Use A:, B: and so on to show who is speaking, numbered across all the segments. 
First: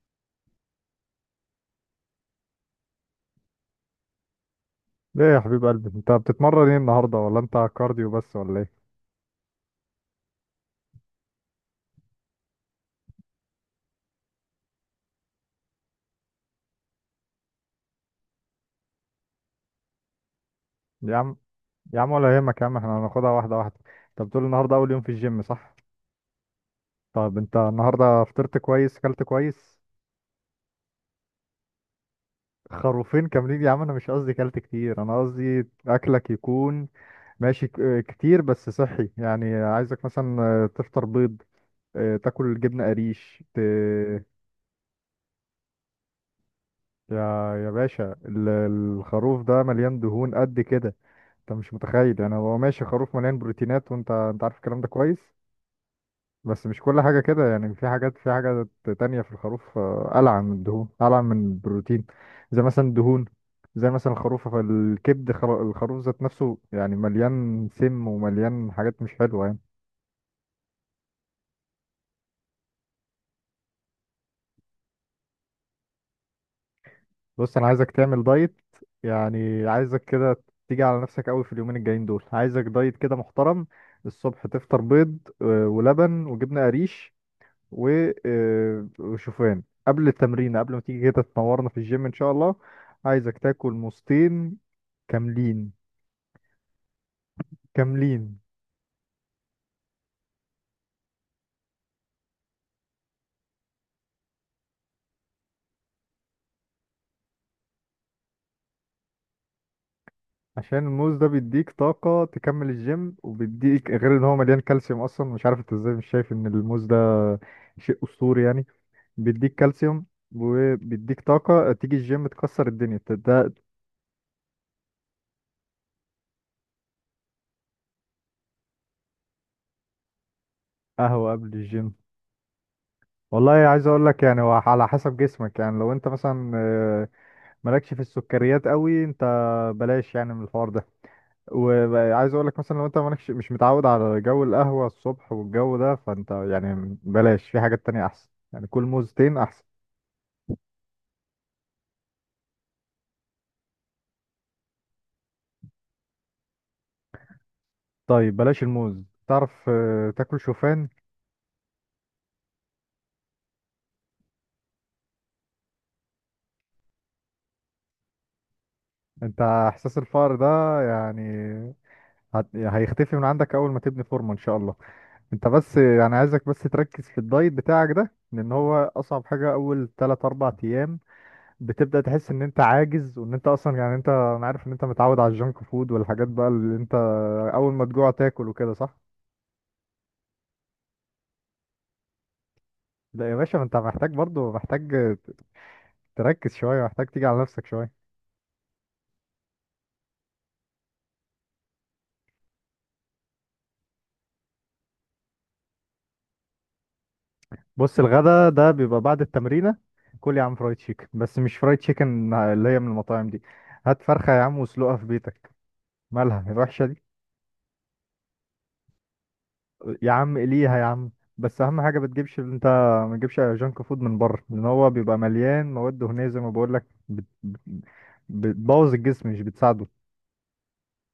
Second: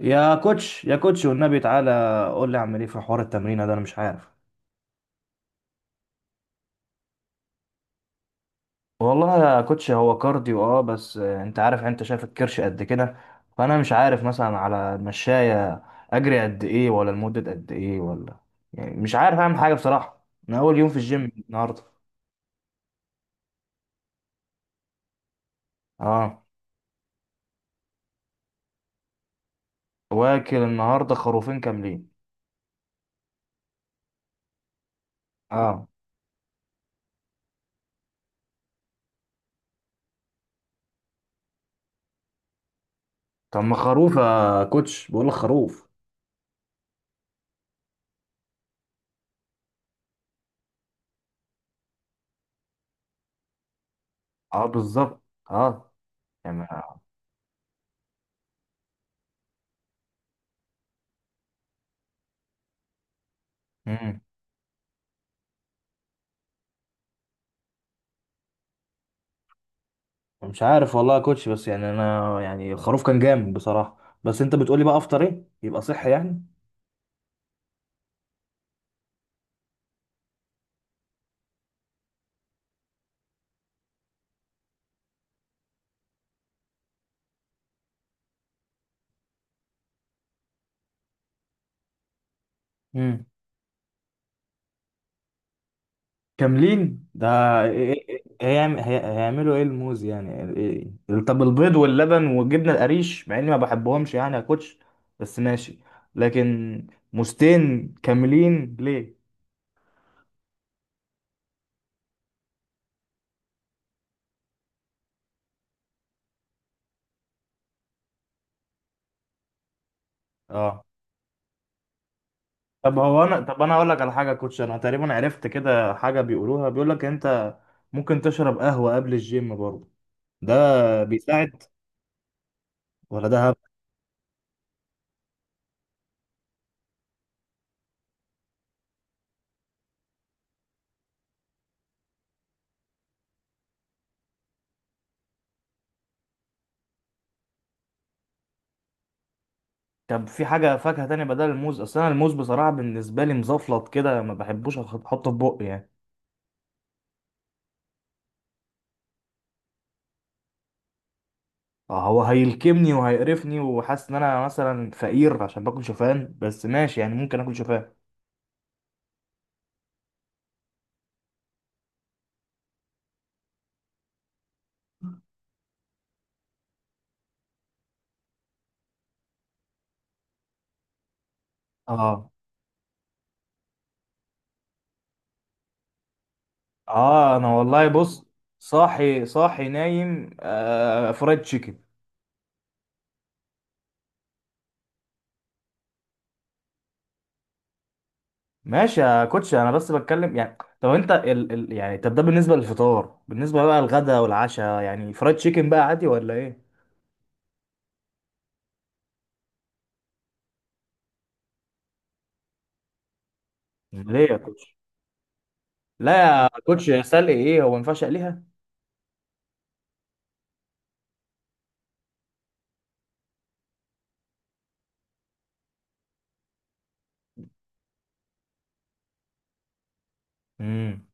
A: يا كوتش، يا كوتش، والنبي تعالى قول لي اعمل ايه في حوار التمرين ده. انا مش عارف.
B: ليه يا حبيب قلبي، انت بتتمرن ايه النهارده ولا انت كارديو بس ولا ايه؟
A: والله يا كوتش هو كارديو اه بس انت عارف، انت شايف الكرش قد كده. فانا مش عارف مثلا على المشاية اجري قد ايه، ولا لمدة قد ايه، ولا يعني مش عارف اعمل حاجة بصراحة. انا اول يوم في
B: يا
A: الجيم
B: عم،
A: النهاردة.
B: يا عم ولا يهمك يا عم، احنا هناخدها واحده واحده. انت بتقول النهارده اول يوم في الجيم صح؟
A: اه.
B: طب انت النهارده فطرت كويس، اكلت كويس؟
A: واكل النهاردة خروفين كاملين.
B: خروفين كاملين؟ يا عم انا مش قصدي اكلت كتير، انا قصدي
A: اه.
B: اكلك يكون ماشي كتير بس صحي. يعني عايزك مثلا تفطر بيض، اه، تاكل جبنه قريش
A: طب ما خروف يا كوتش، بقول لك خروف.
B: يا يا باشا، الخروف ده مليان دهون قد كده. انت مش متخيل، يعني هو ماشي خروف مليان بروتينات، وانت عارف
A: اه
B: الكلام ده كويس.
A: بالظبط. اه.
B: بس مش كل حاجة كده، يعني في حاجات، في حاجة تانية في الخروف ألعن من الدهون، ألعن من البروتين. زي مثلا الدهون، زي مثلا
A: يعني
B: الخروف فالكبد الخروف ذات نفسه يعني مليان سم ومليان حاجات مش حلوة يعني.
A: مش عارف والله يا كوتش، بس يعني انا يعني الخروف كان جامد بصراحه. بس انت بتقولي بقى افطر ايه يبقى صحي يعني؟
B: بص، أنا عايزك تعمل دايت، يعني عايزك كده تيجي على نفسك قوي في اليومين الجايين دول. عايزك دايت كده محترم. الصبح تفطر بيض ولبن وجبنة قريش وشوفان قبل التمرين، قبل ما تيجي كده تنورنا في الجيم ان شاء الله.
A: امم.
B: عايزك تاكل موزتين كاملين.
A: كاملين ده؟ إيه؟ إيه
B: كاملين.
A: هيعملوا ايه الموز يعني؟ إيه؟ إيه؟ طب البيض واللبن والجبنه القريش مع اني ما بحبهمش يعني يا كوتش، بس ماشي، لكن موزتين كاملين ليه؟
B: عشان الموز ده بيديك طاقة تكمل الجيم، وبيديك غير ان هو مليان كالسيوم. اصلا مش عارف انت ازاي مش شايف ان الموز ده شيء اسطوري يعني. بيديك كالسيوم
A: اه.
B: وبيديك طاقة تيجي الجيم تكسر
A: طب
B: الدنيا
A: هو انا،
B: ده.
A: طب انا اقول لك على حاجه يا كوتش، انا تقريبا عرفت كده حاجه بيقولوها، بيقول لك انت ممكن تشرب قهوه قبل الجيم برضه، ده
B: قهوة قبل
A: بيساعد
B: الجيم؟
A: ولا
B: والله
A: ده؟
B: عايز اقول لك، يعني هو على حسب جسمك. يعني لو انت مثلا مالكش في السكريات قوي انت، بلاش يعني من الحوار ده. وعايز اقول لك مثلا لو انت مالكش، مش متعود على جو القهوة الصبح والجو ده، فانت يعني بلاش، في حاجات تانية احسن. يعني كل موزتين احسن.
A: طب في حاجة فاكهة تانية بدل الموز؟ أصل أنا الموز بصراحة بالنسبة لي مزفلط كده، ما بحبوش أحطه في بقي يعني.
B: طيب بلاش الموز، تعرف تاكل شوفان.
A: هو هيلكمني وهيقرفني، وحاسس إن أنا مثلا فقير عشان باكل شوفان، بس ماشي يعني ممكن آكل شوفان.
B: انت احساس الفقر ده يعني هيختفي من عندك اول ما تبني فورمة ان شاء الله. انت بس يعني عايزك بس تركز في الدايت بتاعك ده، لان هو اصعب حاجة. اول 3 4 ايام بتبدأ
A: آه.
B: تحس ان انت عاجز، وان انت اصلا يعني انت، انا عارف ان انت متعود على الجنك فود والحاجات بقى اللي انت
A: آه أنا
B: اول ما
A: والله
B: تجوع
A: بص،
B: تاكل وكده صح.
A: صاحي صاحي نايم آه فرايد تشيكن.
B: لا يا باشا، ما انت محتاج برضو، محتاج ت- تركز شوية، محتاج تيجي على نفسك شوية.
A: ماشي يا كوتش، أنا بس بتكلم يعني. طب أنت ال يعني، طب ده بالنسبة للفطار، بالنسبة بقى للغدا والعشاء يعني فرايد تشيكن بقى عادي ولا إيه؟
B: بص الغدا ده بيبقى بعد التمرينة. كل يا عم فرايد تشيكن، بس مش فرايد تشيكن اللي هي من المطاعم دي. هات
A: ليه
B: فرخة
A: يا
B: يا عم
A: كوتش؟
B: واسلقها في بيتك.
A: لا يا
B: مالها الوحشة
A: كوتش، يا
B: دي؟
A: سلقي إيه، هو ما ينفعش أقليها؟
B: يا عم ليها يا عم. بس اهم حاجه ما تجيبش انت، ما تجيبش جانك فود من بره، لان هو بيبقى مليان مواد دهنيه زي ما بقول لك. بتبوظ الجسم مش بتساعده.
A: امم.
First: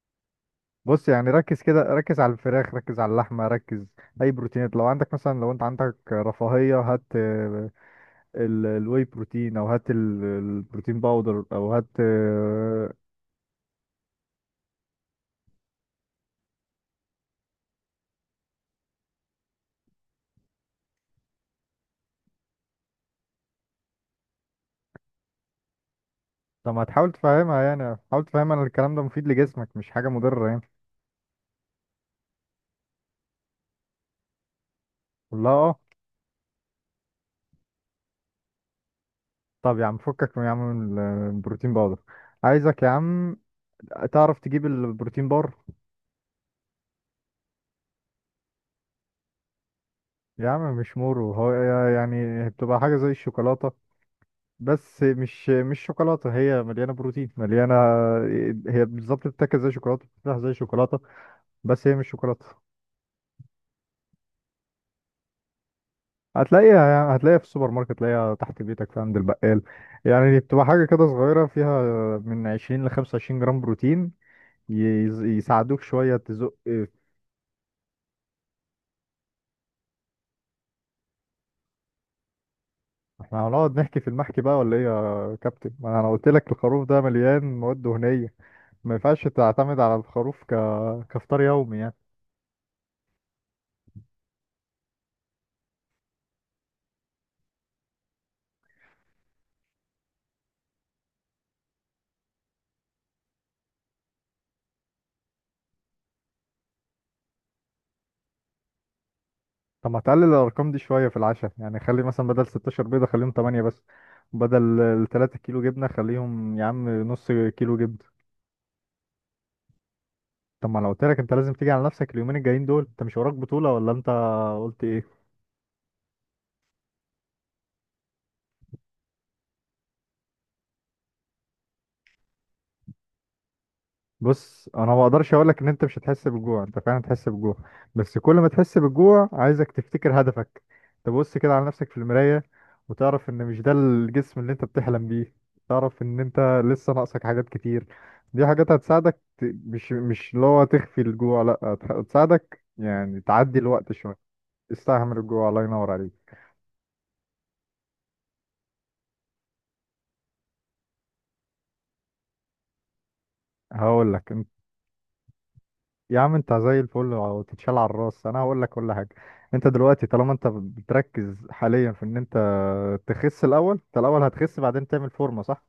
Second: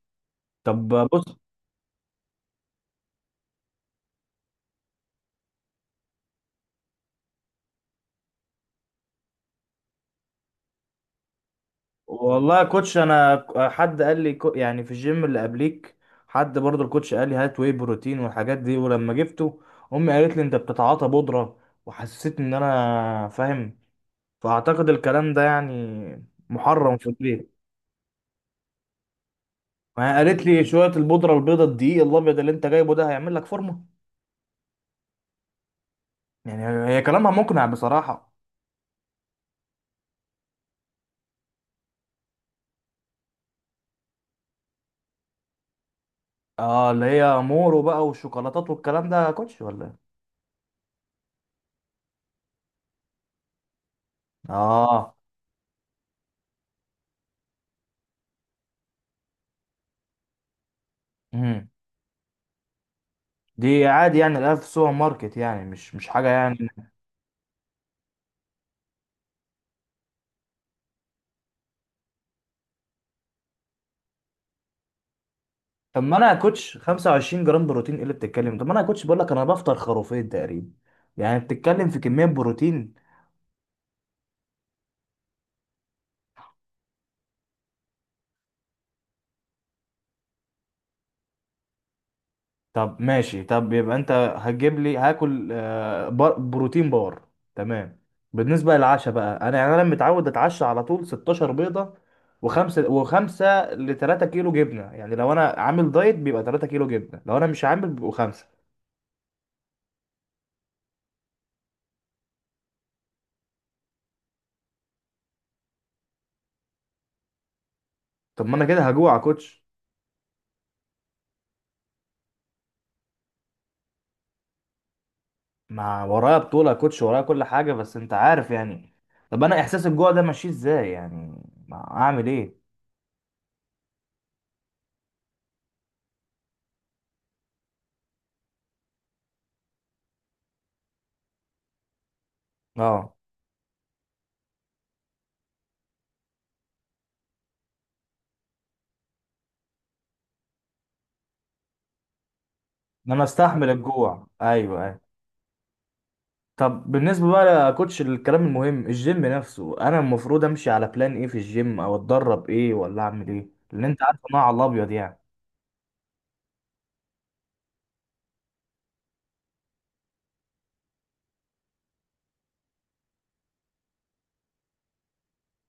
A: طب
B: بص
A: بص.
B: يعني ركز كده، ركز على الفراخ، ركز على اللحمه، ركز. اي بروتينات لو عندك، مثلا لو انت عندك رفاهيه هات الواي بروتين، او هات البروتين باودر، او هات
A: والله يا كوتش، انا حد قال لي يعني في الجيم اللي قبليك، حد برضه الكوتش قال لي هات واي بروتين والحاجات دي، ولما جبته امي قالت لي انت بتتعاطى بودرة، وحسيت ان انا فاهم، فاعتقد الكلام ده يعني
B: طب ما
A: محرم في
B: تحاول
A: البيت.
B: تفهمها يعني، حاول تفهمها ان الكلام ده مفيد لجسمك، مش حاجه
A: ما هي قالت
B: مضره يعني.
A: لي شوية البودرة البيضة الدقيق الابيض اللي انت جايبه ده هيعمل لك فورمة.
B: قول لها اه.
A: يعني هي كلامها مقنع بصراحة.
B: طب يا عم فكك من يا عم من البروتين باودر. عايزك يا عم تعرف تجيب البروتين بار.
A: اه، اللي هي مورو بقى، والشوكولاتات والكلام ده يا كوتش، ولا إيه؟
B: يا عم مش مورو هو، يعني بتبقى حاجة زي الشوكولاتة بس
A: اه.
B: مش شوكولاتة. هي مليانة بروتين مليانة. هي بالظبط بتتاكل زي شوكولاتة، بتتفتح زي شوكولاتة، بس هي مش شوكولاتة.
A: دي عادي يعني الاقيها في السوبر ماركت يعني، مش مش حاجه يعني.
B: هتلاقيها يعني، هتلاقيها في السوبر ماركت، تلاقيها تحت بيتك في عند البقال. يعني بتبقى حاجة كده صغيرة فيها من 20 ل 25 جرام بروتين، يساعدوك
A: طب ما
B: شوية
A: انا يا
B: تزق.
A: كوتش 25 جرام بروتين ايه اللي بتتكلم؟ طب ما انا يا كوتش بقول لك انا بفطر خروفين تقريبا، يعني بتتكلم في كميه بروتين.
B: احنا هنقعد نحكي في المحكي بقى ولا ايه يا كابتن؟ ما انا قلت لك الخروف ده مليان مواد دهنية، ما ينفعش تعتمد على الخروف كفطار يومي يعني.
A: طب ماشي، طب يبقى انت هتجيب لي هاكل بروتين بار. تمام. بالنسبه للعشاء بقى، انا يعني انا متعود اتعشى على طول 16 بيضه وخمسه، وخمسه ل 3 كيلو جبنه. يعني لو انا عامل دايت بيبقى 3 كيلو جبنه، لو انا مش عامل بيبقوا خمسه.
B: طب ما تقلل الارقام دي شوية في العشاء يعني. خلي مثلا بدل 16 بيضة خليهم 8 بس، بدل ال 3 كيلو جبنة خليهم يا عم نص كيلو جبنة.
A: طب ما انا كده هجوع يا كوتش.
B: طب ما انا قلت لك انت لازم تيجي على نفسك اليومين الجايين دول. انت مش وراك بطولة ولا انت قلت ايه؟
A: ما ورايا بطولة يا كوتش، ورايا كل حاجة بس انت عارف يعني. طب انا احساس الجوع ده ماشي ازاي يعني، ما اعمل ايه؟
B: بص انا ما اقدرش اقول لك ان انت مش هتحس بالجوع. انت فعلا هتحس بالجوع، بس كل ما تحس بالجوع عايزك تفتكر هدفك، تبص كده على نفسك في المراية
A: اه.
B: وتعرف ان مش ده الجسم اللي انت بتحلم بيه. تعرف ان انت لسه ناقصك حاجات كتير. دي حاجات هتساعدك مش اللي هو تخفي الجوع، لا، هتساعدك
A: ان
B: يعني
A: انا
B: تعدي
A: استحمل
B: الوقت شوية.
A: الجوع، ايوه، ايوه.
B: تستحمل الجوع، الله ينور عليك.
A: طب بالنسبة بقى يا كوتش الكلام المهم، الجيم نفسه انا المفروض امشي على بلان ايه في الجيم، او اتدرب ايه، ولا اعمل ايه، لان انت
B: هقول
A: عارف
B: لك
A: إن انا على الابيض يعني.
B: يا عم، انت زي الفل وتتشال على الراس. انا هقول لك كل حاجه. انت دلوقتي طالما انت بتركز حاليا في ان انت تخس الاول، انت الاول هتخس بعدين تعمل فورمه صح.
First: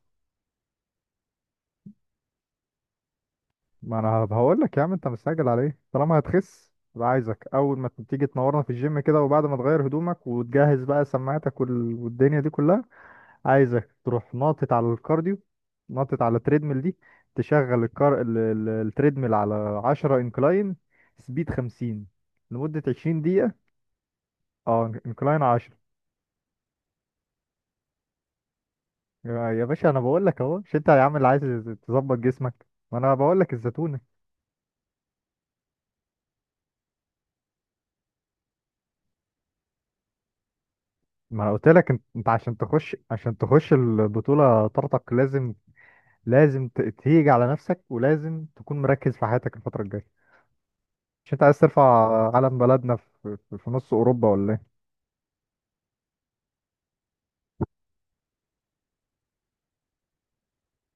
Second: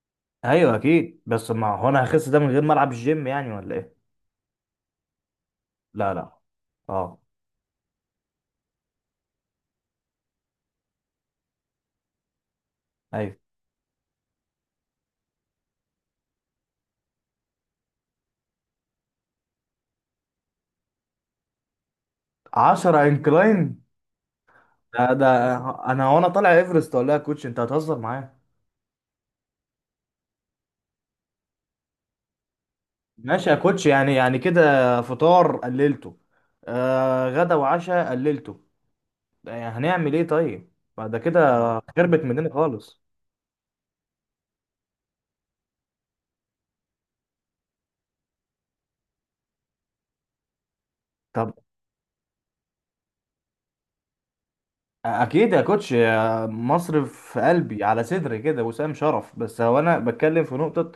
A: ايوه اكيد، بس ما هو انا هخس ده من غير ما العب الجيم يعني ولا ايه؟
B: ما انا هقول لك يا عم انت مستعجل على ايه؟
A: لا،
B: طالما
A: لا.
B: هتخس، يبقى
A: اه.
B: عايزك اول ما تيجي تنورنا في الجيم كده، وبعد ما تغير هدومك وتجهز بقى سماعتك والدنيا دي كلها،
A: ايوه.
B: عايزك تروح ناطط على الكارديو، ناطط على التريدميل دي. تشغل التريدميل على 10 انكلاين، سبيد 50، لمدة
A: 10
B: 20 دقيقة.
A: انكلاين؟
B: اه
A: ده
B: انكلاين 10.
A: انا وانا طالع ايفرست ولا إيه يا كوتش؟ انت هتهزر معايا؟
B: يا باشا انا بقول لك اهو، مش انت يا عم اللي عايز تظبط جسمك؟ ما انا بقول
A: ماشي
B: لك
A: يا كوتش
B: الزتونه.
A: يعني كده. فطار قللته، آه غدا وعشاء قللته، يعني هنعمل ايه طيب بعد كده؟
B: ما انا قلت لك انت
A: خربت
B: انت
A: مننا
B: عشان تخش،
A: خالص.
B: عشان تخش البطوله طارتك، لازم، لازم تيجي على نفسك، ولازم تكون مركز في حياتك الفتره الجايه. مش انت
A: طب.
B: عايز ترفع علم بلدنا في نص اوروبا ولا ايه؟
A: اكيد يا كوتش، يا مصر في قلبي على صدري كده وسام شرف، بس هو انا بتكلم في نقطة.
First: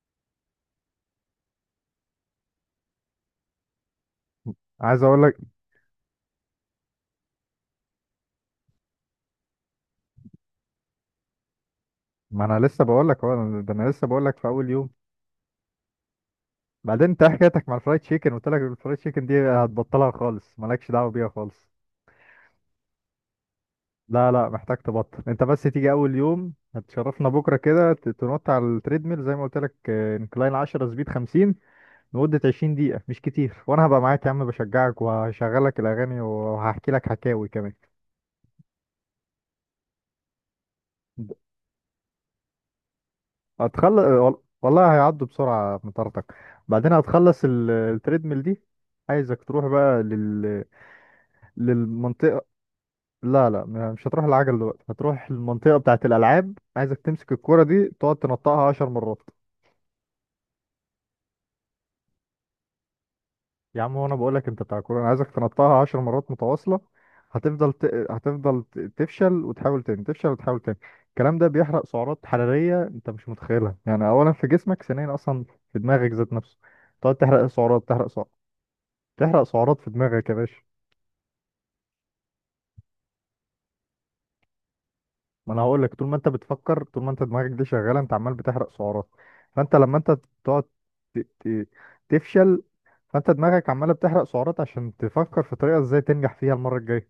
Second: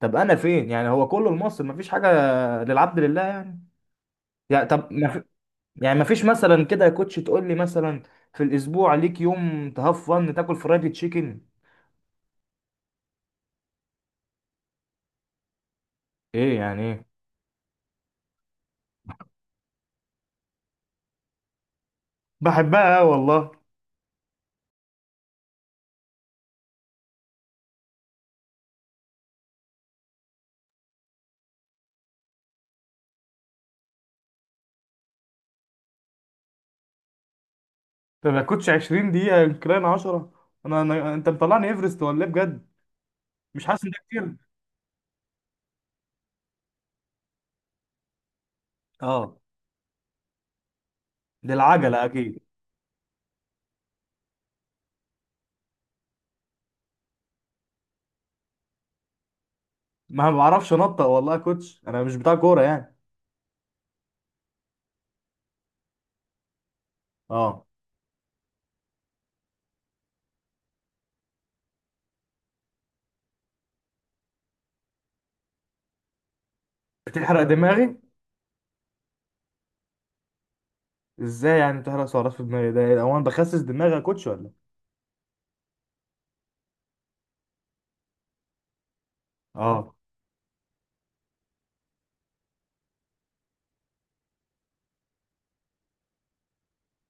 A: طب انا فين يعني، هو كله لمصر مفيش حاجة للعبد لله يعني؟ يعني طب
B: عايز اقول لك،
A: يعني مفيش مثلا كده يا كوتش تقول لي مثلا في الاسبوع ليك يوم تهفن تاكل فرايدي تشيكن؟
B: ما انا لسه بقول لك اهو، ده انا لسه بقول لك في اول يوم.
A: ايه يعني ايه؟
B: بعدين انت إيه حكايتك مع الفرايد تشيكن؟ قلت لك الفرايد تشيكن دي هتبطلها خالص، مالكش دعوه بيها خالص.
A: بحبها والله.
B: لا لا، محتاج تبطل. انت بس تيجي اول يوم هتشرفنا بكره كده، تنط على التريدميل زي ما قلت لك، انكلاين 10، سبيد 50، لمده 20 دقيقه. مش كتير، وانا هبقى معاك يا عم بشجعك، وهشغلك الاغاني، وهحكي لك حكاوي كمان.
A: ده ما كنتش 20 دقيقة، يمكن أنا 10. أنا أنت مطلعني إيفرست ولا إيه بجد؟ مش حاسس إن ده
B: هتخلص،
A: كتير؟
B: والله هيعدوا بسرعه مطارتك. بعدين هتخلص التريدميل دي،
A: أه.
B: عايزك تروح بقى
A: دي العجلة أكيد.
B: للمنطقه. لا لا، مش هتروح العجل دلوقتي. هتروح المنطقه بتاعه الالعاب. عايزك تمسك الكره دي تقعد تنطقها 10 مرات.
A: ما بعرفش أنطق والله يا كوتش، أنا مش بتاع كورة يعني.
B: يا عم وانا بقول لك انت بتاع كوره. انا عايزك تنطها 10 مرات متواصله.
A: أه.
B: هتفضل ت... هتفضل تفشل وتحاول تاني، تفشل وتحاول تاني. الكلام ده بيحرق سعرات حراريه انت مش متخيلها يعني. اولا في جسمك، ثانيا اصلا في دماغك ذات نفسه. تقعد
A: بتحرق
B: تحرق سعرات،
A: دماغي؟
B: تحرق سعرات. تحرق سعرات في دماغك يا باشا.
A: إزاي يعني بتحرق سعرات في دماغي؟ ده هو أنا بخسس دماغي يا كوتش ولا؟ إيه؟
B: ما انا هقول لك طول ما انت بتفكر، طول ما انت دماغك دي شغاله، انت عمال بتحرق سعرات. فانت
A: أه.
B: لما انت تقعد ت... ت... تفشل، فانت دماغك عماله بتحرق سعرات عشان تفكر في طريقه ازاي تنجح فيها المره الجايه.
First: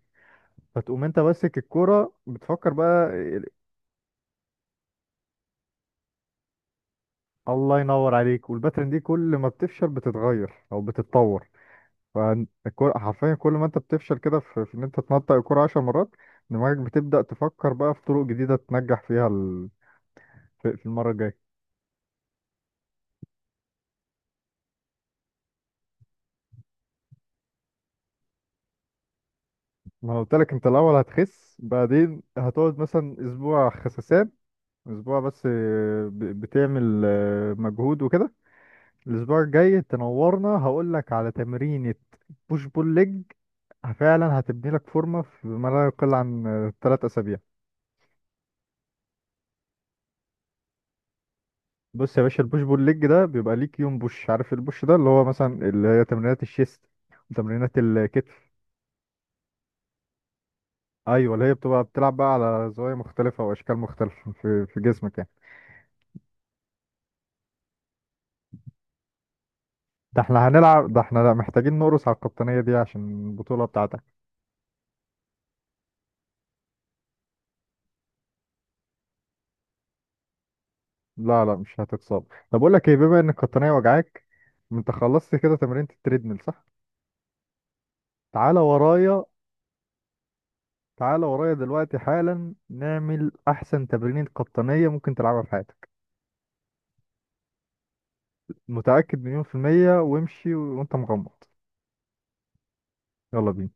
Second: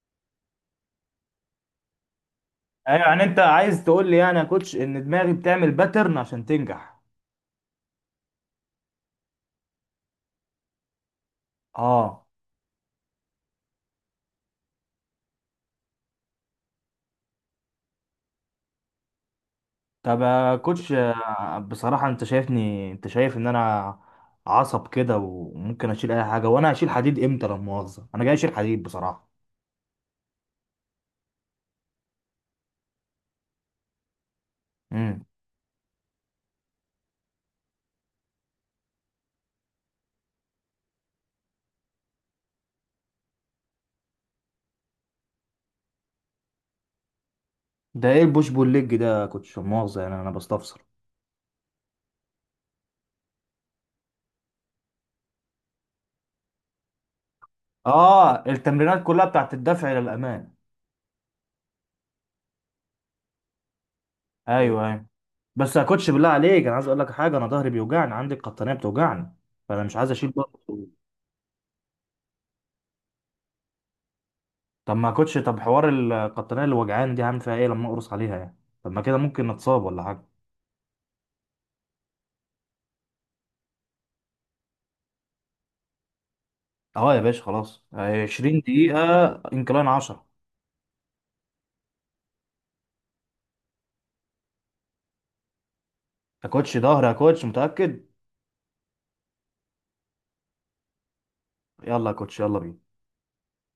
B: فتقوم انت ماسك الكوره بتفكر
A: أيوه،
B: بقى
A: يعني أنت عايز تقول لي يعني يا كوتش إن دماغي بتعمل باترن عشان تنجح؟
B: الله ينور عليك. والباترن دي كل ما بتفشل بتتغير او بتتطور.
A: أه.
B: فالكوره حرفيا كل ما انت بتفشل كده في ان انت تنطق الكوره 10 مرات، دماغك بتبدأ تفكر بقى في طرق جديدة تنجح فيها
A: طب يا
B: في في
A: كوتش
B: المرة الجاية.
A: بصراحة انت شايفني، انت شايف ان انا عصب كده وممكن اشيل اي حاجة، وانا هشيل حديد امتى؟ لا مؤاخذة، انا جاي اشيل حديد بصراحة.
B: ما انا قلت لك انت الاول هتخس، بعدين هتقعد مثلا اسبوع خسسان، اسبوع
A: امم.
B: بس بتعمل مجهود وكده. الاسبوع الجاي تنورنا هقول لك على تمرينة بوش بول ليج، فعلا هتبني لك فورمه في ما لا يقل عن 3 اسابيع.
A: ده ايه البوش بول ليج ده يا كوتش، لا مؤاخذة يعني انا بستفسر.
B: بص يا باشا البوش بول ليج ده بيبقى ليك يوم بوش. عارف البوش ده اللي هو مثلا اللي هي تمرينات الشيست وتمرينات
A: اه،
B: الكتف.
A: التمرينات كلها بتاعت الدفع الى الامام
B: ايوه اللي هي بتبقى بتلعب بقى على زوايا مختلفه واشكال مختلفه في
A: ايوه، ايوه.
B: جسمك يعني.
A: بس يا كوتش بالله عليك، انا عايز اقول لك حاجة، انا ظهري بيوجعني، عندي القطنية بتوجعني، فانا مش عايز
B: ده
A: اشيل
B: احنا
A: برضه.
B: هنلعب، ده احنا محتاجين نقرص على القطنيه دي عشان البطوله بتاعتك.
A: طب ما يا كوتش، طب حوار القطنية اللي وجعاني دي هعمل فيها ايه لما اقرص عليها يعني؟ طب ما كده ممكن نتصاب ولا حاجة؟
B: لا لا، مش هتتصاب. طب اقول لك ايه؟ بما ان القطنيه وجعاك، انت خلصت كده تمرينة التريدميل صح؟
A: اه يا باشا، خلاص، 20
B: تعالى
A: دقيقة،
B: ورايا.
A: انكلاين 10.
B: تعالى ورايا دلوقتي حالا نعمل أحسن تمرينة قطنية ممكن تلعبها في حياتك.
A: يا كوتش ظهر يا كوتش، متأكد؟
B: متأكد مليون في المية، وامشي وانت مغمض.
A: يلا يا كوتش، يلا بينا.
B: يلا بينا.